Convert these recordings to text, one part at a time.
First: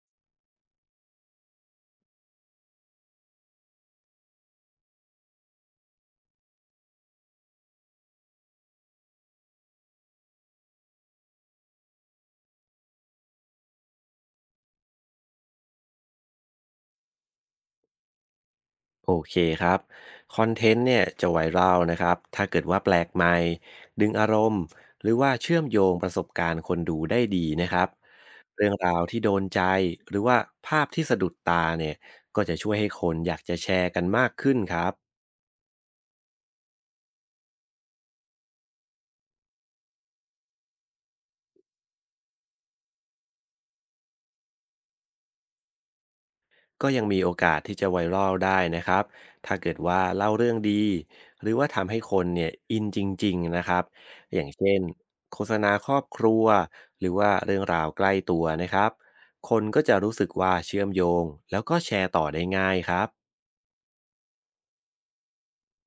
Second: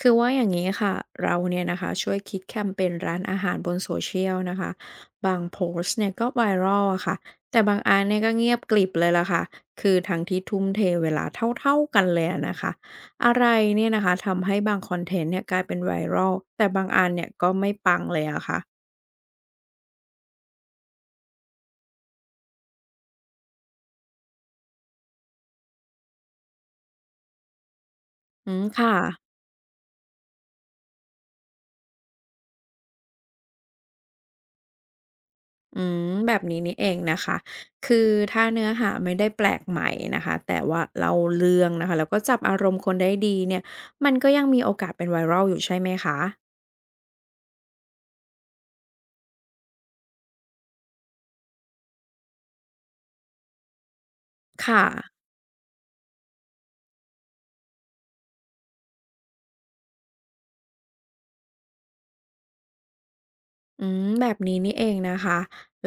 คือว่าอย่างนี้ค่ะเราเนี่ยนะคะช่วยคิดแคมเปญร้านอาหารบนโซเชียลนะคะบางโพสต์เนี่ยก็ไวรัลอะค่ะแต่บางอันเนี่ยก็เงียบกลิบเลยล่ะค่ะคือทั้งที่ทุ่มเทเวลาเท่าๆกันเลยอะนะคะอะไรเนี่ยนะคะทำให้บางคอนเทนต์เนี่ยกลายเป็นไวรัลแต่บางอันเนี่ยก็ไม่ปังเลยอะคะโอเคครับคอนเทนต์เนี่ยจะไวรัลนะครับถ้าเกิดว่าแปลกใหม่ดึงอารมณ์หรือว่าเชื่อมโยงประสบการณ์คนดูได้ดีนะครับอืมเรื่องค่ะ ราวที่โดนใจหรือว่าภาพที่สะดุดตาเนี่ยก็จะช่วยให้คนอยากจะแชร์กันมากขึ้นครับ อืมแบบนี้นี่เองนะคะคือถ้าเนื้อหาไม่ได้แปลกใหม่นะคะแต่ว่าเล่าเรื่องนะคะแล้วก็จับอารมณ์คนได้ดีเนี่ยมันก็ยังมีโอกาสเป็น viral อยู่ใช่ไหมคะก็ยังมีโอกาสที่จะไวรัลได้นะครับ ถ้าเกิดว่าเล่าเรื่องดีหรือว่าทำให้คนเนี่ยอินจริงๆนะครับ อย่างเช่นค่ะโฆษณาครอบครัวหรือว่าเรื่องราวใกล้ตัวนะครับคนก็จะรู้สึกว่าเชื่อมโยงแล้วก็แชร์ต่อได้ง่ายครับ อืมแบบนี้นี่เองนะคะ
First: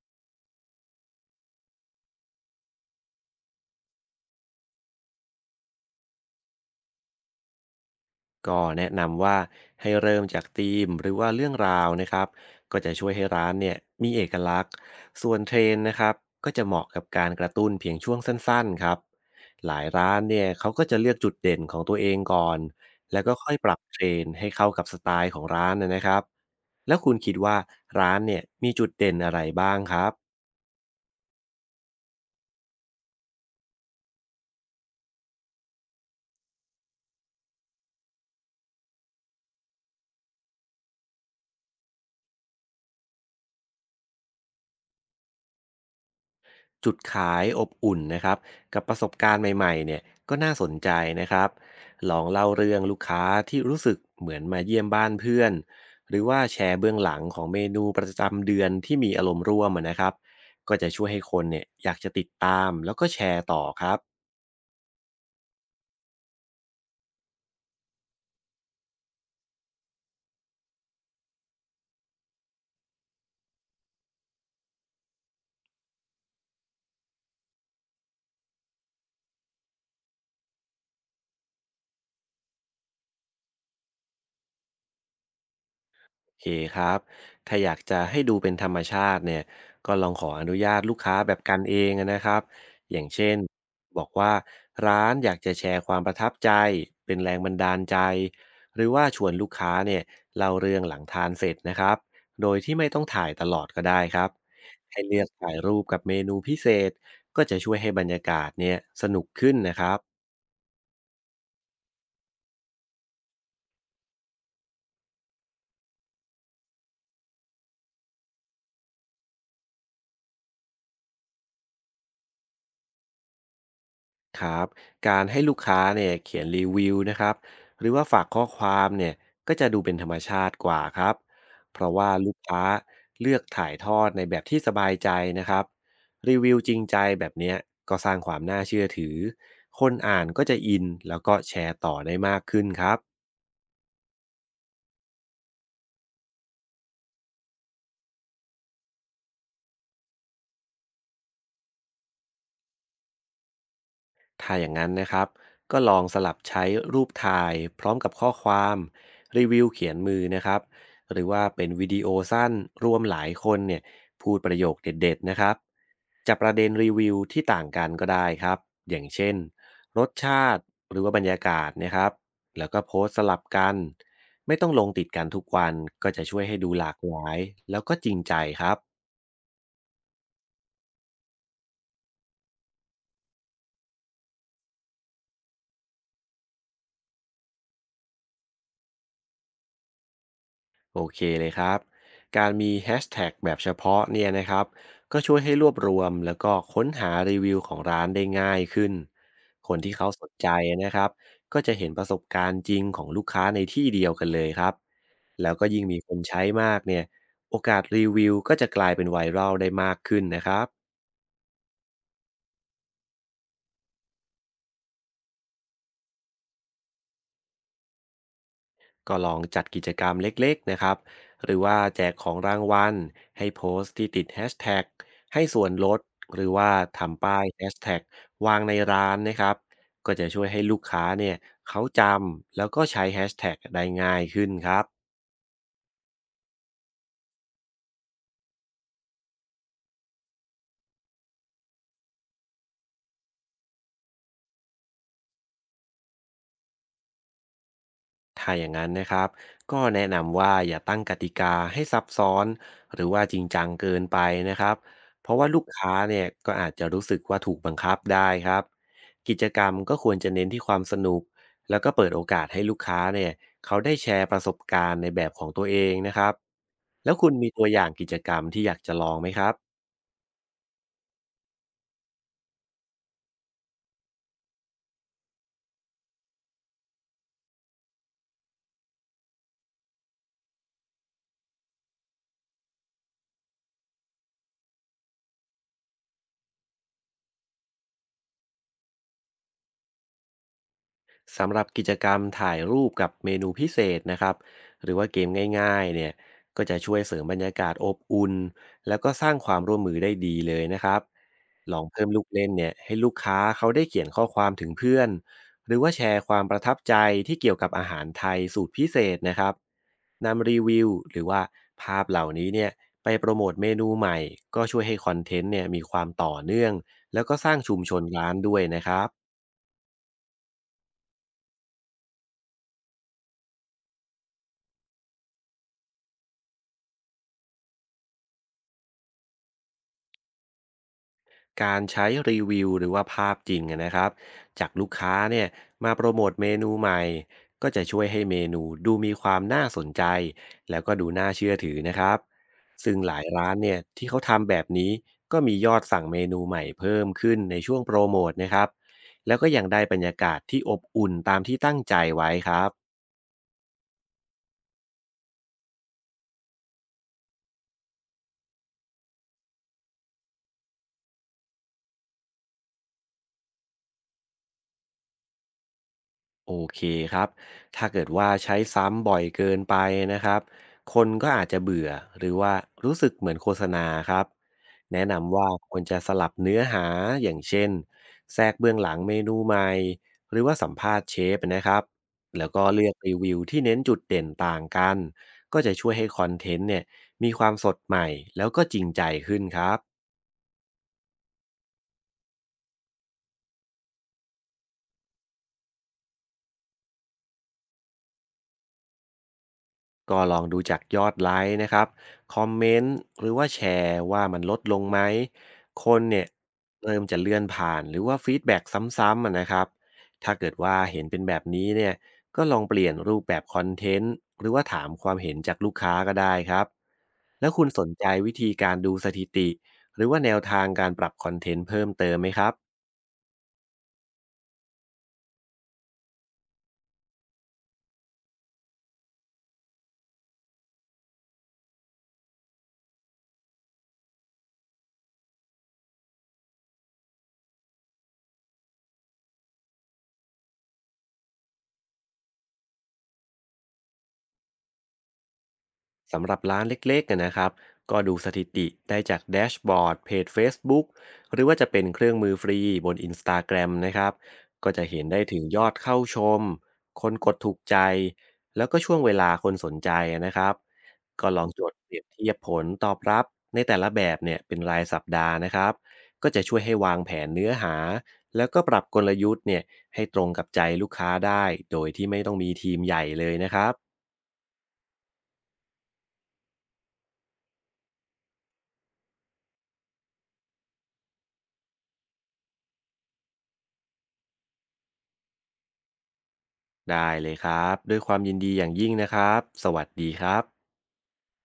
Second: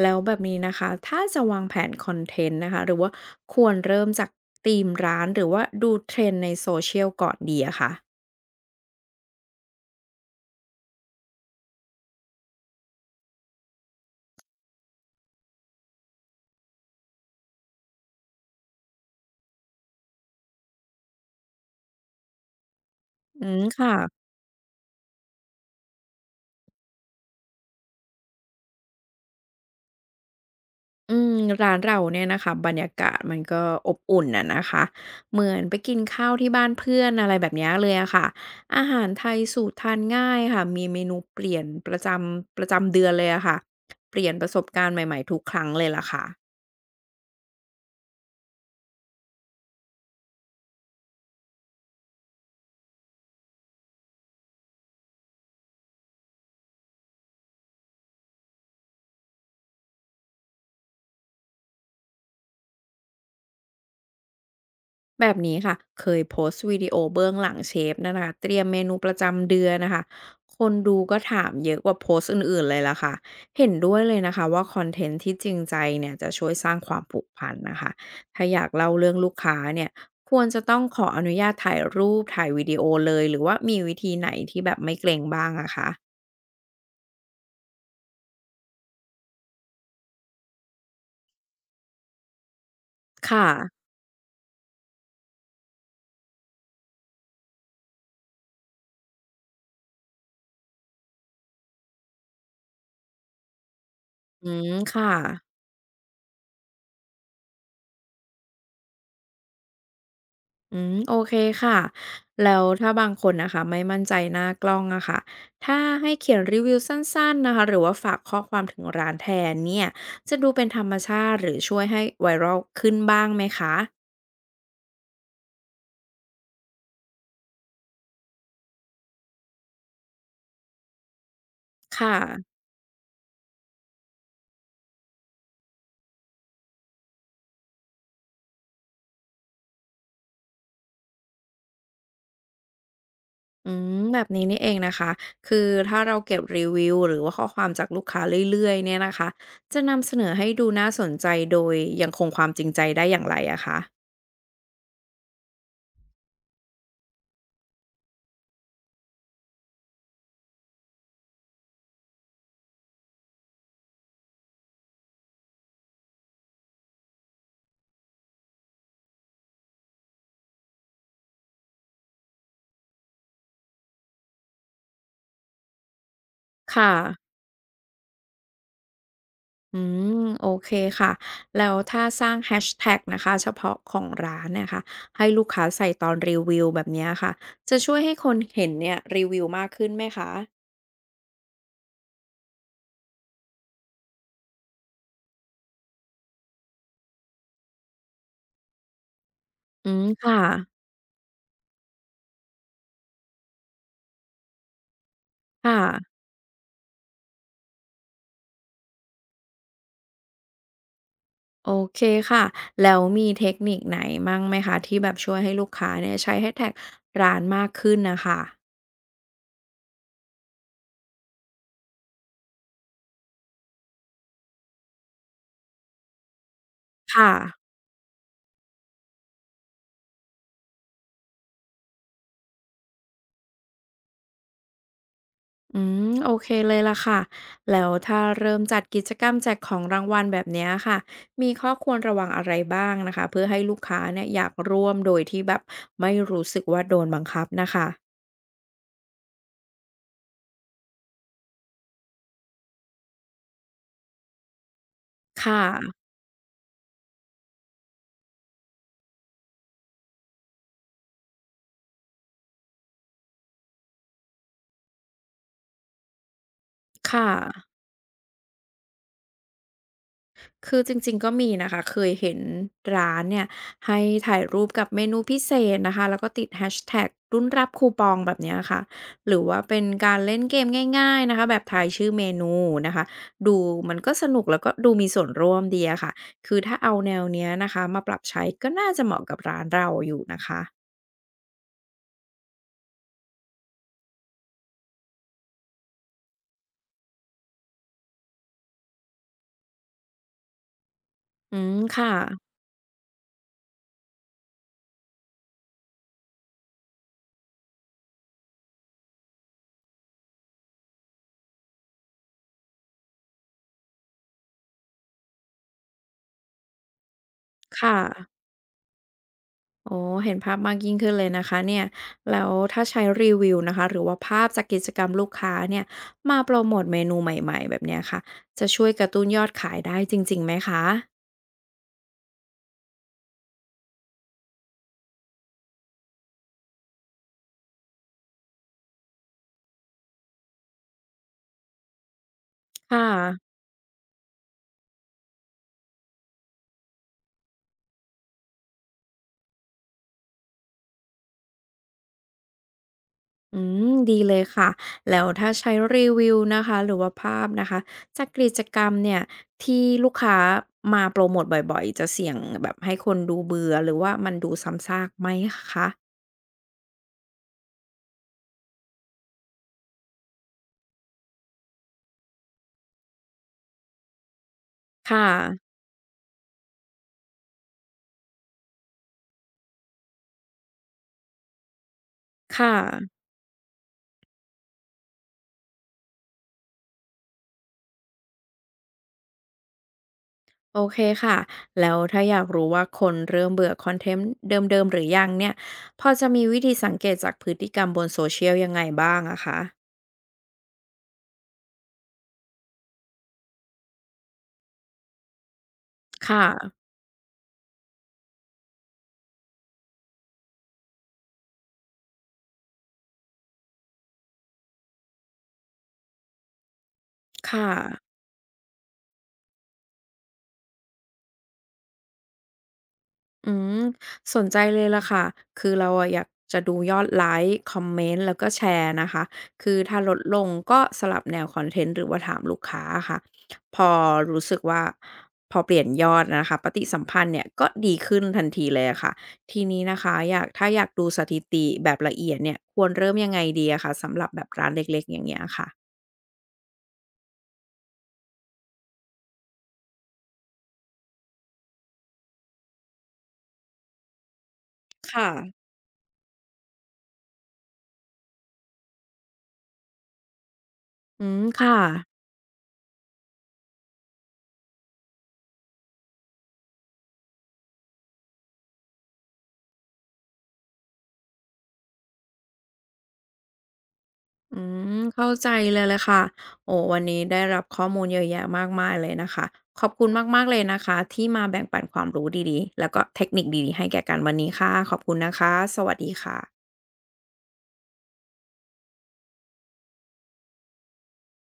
แล้วแบบนี้นะคะถ้าจะวางแผนคอนเทนต์นะคะหรือว่าควรเริ่มจากธีมร้านหรือว่าดูเทรนด์ในโซเชียลก่อนดีอะคะก็แนะนำว่าให้เริ่มจากธีมหรือว่าเรื่องราวนะครับก็จะช่วยให้ร้านเนี่ยมีเอกลักษณ์ส่วนเทรนด์นะครับก็จะเหมาะกับการกระตุ้นเพียงช่วงสั้นๆครับหลายร้านเนี่ยเขาก็จะเลือกจุดเด่นของตัวเองก่อนแล้วก็อืค่อยมปรับค่ะ เทรนด์ให้เข้ากับสไตล์ของร้านนะครับแล้วคุณคิดว่าร้านเนี่ยมีจุดเด่นอะไรบ้างครับ อืมร้านเราเนี่ยนะคะบรรยากาศมันก็อบอุ่นน่ะนะคะเหมือนไปกินข้าวที่บ้านเพื่อนอะไรแบบเนี้ยเลยอะค่ะอาหารไทยสูตรทานง่ายค่ะมีเมนูเปลี่ยนประจำเดือนเลยอะค่ะเปลี่ยนประสบการณ์ใหม่ๆทุกครั้งเลยล่ะค่ะ จุดขายอบอุ่นนะครับกับประสบการณ์ใหม่ๆเนี่ยก็น่าสนใจนะครับลองเล่าเรื่องลูกค้าที่รู้สึกเหมือนมาเยี่ยมบ้านเพื่อนหรือว่าแชร์เบื้องหลังของเมนูประจำเดือนที่มีอารมณ์ร่วมอะนะครับก็จะช่วยให้คนเนี่ยอยากจะติดตามแล้วก็แชร์ต่อครับ แบบนี้ค่ะเคยโพสต์วิดีโอเบื้องหลังเชฟนะคะเตรียมเมนูประจำเดือนนะคะคนดูก็ถามเยอะกว่าโพสต์อื่นๆเลยล่ะค่ะเห็นด้วยเลยนะคะว่าคอนเทนต์ที่จริงใจเนี่ยจะช่วยสร้างความผูกพันนะคะถ้าอยากเล่าเรื่องลูกค้าเนี่ยควรจะต้องขออนุญาตถ่ายรูปถ่ายวิดีโอเลยหรือว่ามีวิธีไหนที่แบบไม่เกรงบ้างอะคะโอเคครับถ้าอยากจะให้ดูเป็นธรรมชาติเนี่ยก็ลองขออนุญาตลูกค้าแบบกันเองนะครับอย่างเช่นค่ะบอกว่าร้านอยากจะแชร์ความประทับใจเป็นแรงบันดาลใจหรือว่าชวนลูกค้าเนี่ยเล่าเรื่องหลังทานเสร็จนะครับโดยที่ไม่ต้องถ่ายตลอดก็ได้ครับอืมให้ค่ะ เลือกถ่ายรูปกับเมนูพิเศษก็จะช่วยให้บรรยากาศเนี่ยสนุกขึ้นนะครับ อืมโอเคค่ะแล้วถ้าบางคนนะคะไม่มั่นใจหน้ากล้องอะค่ะถ้าให้เขียนรีวิวสั้นๆนะคะหรือว่าฝากข้อความถึงร้านแทนเนี่ยจะดูเป็นธรรมชาติหรือช่วยให้ v i ร a ลขึ้นบ้างไหมคะครับการให้ลูกค้าเนี่ยเขียนรีวิวนะครับหรือว่าฝากข้อความเนี่ยก็จะดูเป็นธรรมชาติกว่าครับเพราะค่ว่าลูกะค้าเลือกถ่ายทอดในแบบที่สบายใจนะครับรีวิวจริงใจแบบเนี้ยก็สร้างความน่าเชื่อถือคนอ่านก็จะอินแล้วก็แชร์ต่อได้มากขึ้นครับ อืมแบบนี้นี่เองนะคะคือถ้าเราเก็บรีวิวหรือว่าข้อความจากลูกค้าเรื่อยๆเนี่ยนะคะจะนำเสนอให้ดูน่าสนใจโดยยังคงความจริงใจได้อย่างไรอะคะถ้าอย่างนั้นนะครับก็ลองสลับใช้รูปถ่ายพร้อมกับข้อความรีวิวเขียนมือนะครับหรือว่าเป็นวิดีโอสั้นรวมหลายคนเนี่ยพูดประโยคเด็ดๆนะครับจากประเด็นรีวิวที่ต่างกันก็ได้ครับอย่างเช่นรสชาติหรือว่าบรรยากาศนะครับแล้วก็โพสต์สลับกันไม่ต้องลงติดกันทุกวันก็จะช่วยให้ดูหลาค่ะ กหลายแล้วก็จริงใจครับ อืมโอเคค่ะแล้วถ้าสร้างแฮชแท็กนะคะเฉพาะของร้านเนี่ยค่ะให้ลูกค้าใส่ตอนรีวิวแบบเนี้ยค่ะจะช่วยให้คนเห็นเนี่ยรีวิวมากขึ้นไหมคะโอเคเลยครับ การมีแฮชแท็กแบบเฉพาะเนี่ยนะครับก็ช่วยให้รวบรวมแล้วก็ค้นหารีวิวของร้านได้ง่ายขึ้นคนอืที่มเขาสนค่ะใจนะครับก็จะเห็นประสบการณ์จริงของลูกค้าในที่เดียวกันเลยครับแล้วก็ค่ะยิ่งมีคนใช้มากเนี่ยโอกาสรีวิวก็จะกลายเป็นไวรัลได้มากขึ้นนะครับ โอเคค่ะแล้วมีเทคนิคไหนมั่งไหมคะที่แบบช่วยให้ลูกค้าเนี่ยใช้แฮชแท็กร้านมากขึ้นนะคะก็ลองจัดกิจกรรมเล็กๆนะครับ หรือว่าแจกของรางวัลให้โพสต์ที่ติดแฮชแท็กให้ส่วนลดหรือว่าคทำป้ายแฮ่ะ ชแท็กวางในร้านนะครับ ก็จะช่วยให้ลูกค้าเนี่ยเขาจำแล้วก็ใช้แฮชแท็กได้ง่ายขึ้นครับ อืมโอเคเลยล่ะค่ะแล้วถ้าเริ่มจัดกิจกรรมแจกของรางวัลแบบเนี้ยค่ะมีข้อควรระวังอะไรบ้างนะคะเพื่อให้ลูกค้าเนี่ยอยากร่วมโดยที่แบบไม่รู้สึกว่าโดนบังคับนะคะถ้าอย่างนั้นนะครับก็แนะนำว่าอย่าตั้งกติกาให้ซับซ้อนหรือว่าจริงจังเกินไปนะครับเพราะคว่าลูกค้า่ะเนี่ยก็อาจจะรู้สึกว่าถูกบังคับได้ครับกิจกรรมก็ควรจะเน้นที่ความสนุกแล้วก็เปิดโอกาสให้ลูกค้าเนี่ยเขาได้แชร์ประสบการณ์ในแบบของตัวเองนะครับแล้วค่ะ คุณมีตัวอย่างกิจกรรมที่อยากจะลองไหมครับ คือจริงๆก็มีนะคะเคยเห็นร้านเนี่ยให้ถ่ายรูปกับเมนูพิเศษนะคะแล้วก็ติด hashtag รุ่นรับคูปองแบบเนี้ยค่ะหรือว่าเป็นการเล่นเกมง่ายๆนะคะแบบทายชื่อเมนูนะคะดูมันก็สนุกแล้วก็ดูมีส่วนร่วมดีอะค่ะคือถ้าเอาแนวเนี้ยนะคะมาปรับใช้ก็น่าจะเหมาะกับร้านเราอยู่นะคะสำหรับกิจกรรมถ่ายรูปกับเมนูพิเศษนะครับหรือว่าเกมง่ายๆเนี่ยก็จะช่วยเสริมบรรยากาศอบอุ่นแล้วก็สร้างความร่วมมือได้ดีเลยนะครับอืมลองเพิ่ค่ะมลูกเล่นเนี่ยให้ลูกค้าเขาได้เขียนข้อความถึงเพื่อนหรือว่าแชร์ความประทับใจที่เกี่ยวกับอาหารไทยสูตรพิเศษนะครับนำรีวิวหรือว่าภาพเหล่านี้เนี่ยไปโปรโมทเมนูใหม่ก็ช่วยให้คอนเทนต์เนี่ยมีความต่อเนื่องแล้วก็สร้างชุมชค่ะ นร้านด้วยนะครับ โอ้เห็นภาพมากยิ่งขึ้นเลยนะคะเนี่ยแล้วถ้าใช้รีวิวนะคะหรือว่าภาพจากกิจกรรมลูกค้าเนี่ยมาโปรโมทเมนูใหม่ๆแบบเนี้ยค่ะจะช่วยกระตุ้นยอดขายได้จริงๆไหมคะการใช้รีวิวหรือว่าภาพจริงอะนะครับจากลูกค้าเนี่ยมาโปรโมทเมนูใหม่ก็จะช่วยให้เมนูดูมีความน่าสนใจแล้วก็ดูน่าเชื่อถือนะครับซึ่งค่ะหลายร้านเนี่ยที่เขาทำแบบนี้ก็มียอดสั่งเมนูใหม่เพิ่มขึ้นในช่วงโปรโมทนะครับแล้วก็ยังได้บรรยากาศที่อบอุ่นตามที่ตั้งใจไว้ครับ อืมดีเลยค่ะแล้วถ้าใช้รีวิวนะคะหรือว่าภาพนะคะจากกิจกรรมเนี่ยที่ลูกค้ามาโปรโมทบ่อยๆจะเสี่ยงแบบให้คนดูเบื่อหรือว่ามันดูซ้ำซากไหมคะโอเคครับ ถ้าเกิดว่าใช้ซ้ำบ่อยเกินไปนะครับคนก็อาจจะเบื่อหรือว่ารู้สึกเหมือนโฆษณาครับแนะค่ะนำว่าควรจะสลับเนื้อหาอย่างเช่นแทรกเบื้องหลังเมนูใหม่หรือว่าสัมภาษณ์เชฟนะครับแล้วก็ค่ะ เลือกรีวิวที่เน้นจุดเด่นต่างกัน ก็จะช่วยให้คอนเทนต์เนี่ยมีความสดใหม่แล้วก็จริงใจขึ้นครับ โอเคค่ะ แล้วถ้าอยากรู้ว่าคนเริ่มเบื่อคอนเทนต์เดิมๆหรือยังเนี่ย พอจะมีวิธีสังเกตจากพฤติกรรมบนโซเชียลยังไงบ้างอะคะ ก็ลองดูจากยอดไลค์นะครับ คอมเมนต์หรือว่าแชร์ว่ามันลดลงไหม คนเนี่ยค่ะ เริ่มจะเลื่อนผ่านหรือว่าฟีดแบ็กซ้ำๆอะนะครับ ถ้าเกิดว่าเห็นเป็นแบบนี้เนี่ยก็ลองเปลี่ยนรูปแบบคอนเทนต์หรือว่าถามความเห็นจากลูกค้าก็ได้ครับ แล้วคุค่ะ ณสนใจวิธีการดูสถิติหรือว่าแนวทางการปรับคอนเทนต์เพิ่มเติมไหมครับ อืมสนใจเลยล่ะค่ะ คือเราอะอยากจะดูยอดไลค์คอมเมนต์แล้วก็แชร์นะคะ คือถ้าลดลงก็สลับแนวคอนเทนต์หรือว่าถามลูกค้าอะค่ะพอรู้สึกว่าพอเปลี่ยนยอดนะคะปฏิสัมพันธ์เนี่ยก็ดีขึ้นทันทีเลยอะค่ะทีนี้นะคะอยากถ้าอยากดูสถิติแบบละเอียดเนี่ยควรเริ่มยังไงดีอะคะสำหรับแบบร้านเล็กๆอย่างเงี้ยค่ะ สำหรับร้านเล็กๆเนยนะครับก็ดูสถิติได้จากแดชบอร์ดเพจ Facebook หรือว่าจะเป็นเครื่องมือฟรีบน Instagram นสตาแกรมนะครับก็จะเห็นได้ค่ะ ถึงยอดเข้าชมคนกดถูกใจแล้วก็ช่วงเวลาคนสนใจนะครับอืก็ลมองจค่ะ ดเปรียบเทียบผลตอบรับในแต่ละแบบเนี่ยเป็นรายสัปดาห์นะครับก็จะช่วยให้วางแผนเนื้อหาแล้วก็ปรับกลยุทธ์เนี่ยให้ตรงกับใจลูกค้าได้โดยที่ไม่ต้องมีทีมใหญ่เลยนะครับ อืมเข้าใจเลยแลยค่ะโอ้วันนี้ได้รับข้อมูลเยอะแยะมากมายเลยนะคะขอบคุณมากๆเลยนะคะที่มาแบ่งปันความรู้ดีๆแล้วก็เทคนิคดีๆให้แก่กันวันนี้ค่ะขอบคุณนะคะสวัสดีค่ะได้เลยครับด้วยความยินดีอย่างยิ่งนะครับ สวัสดีครับ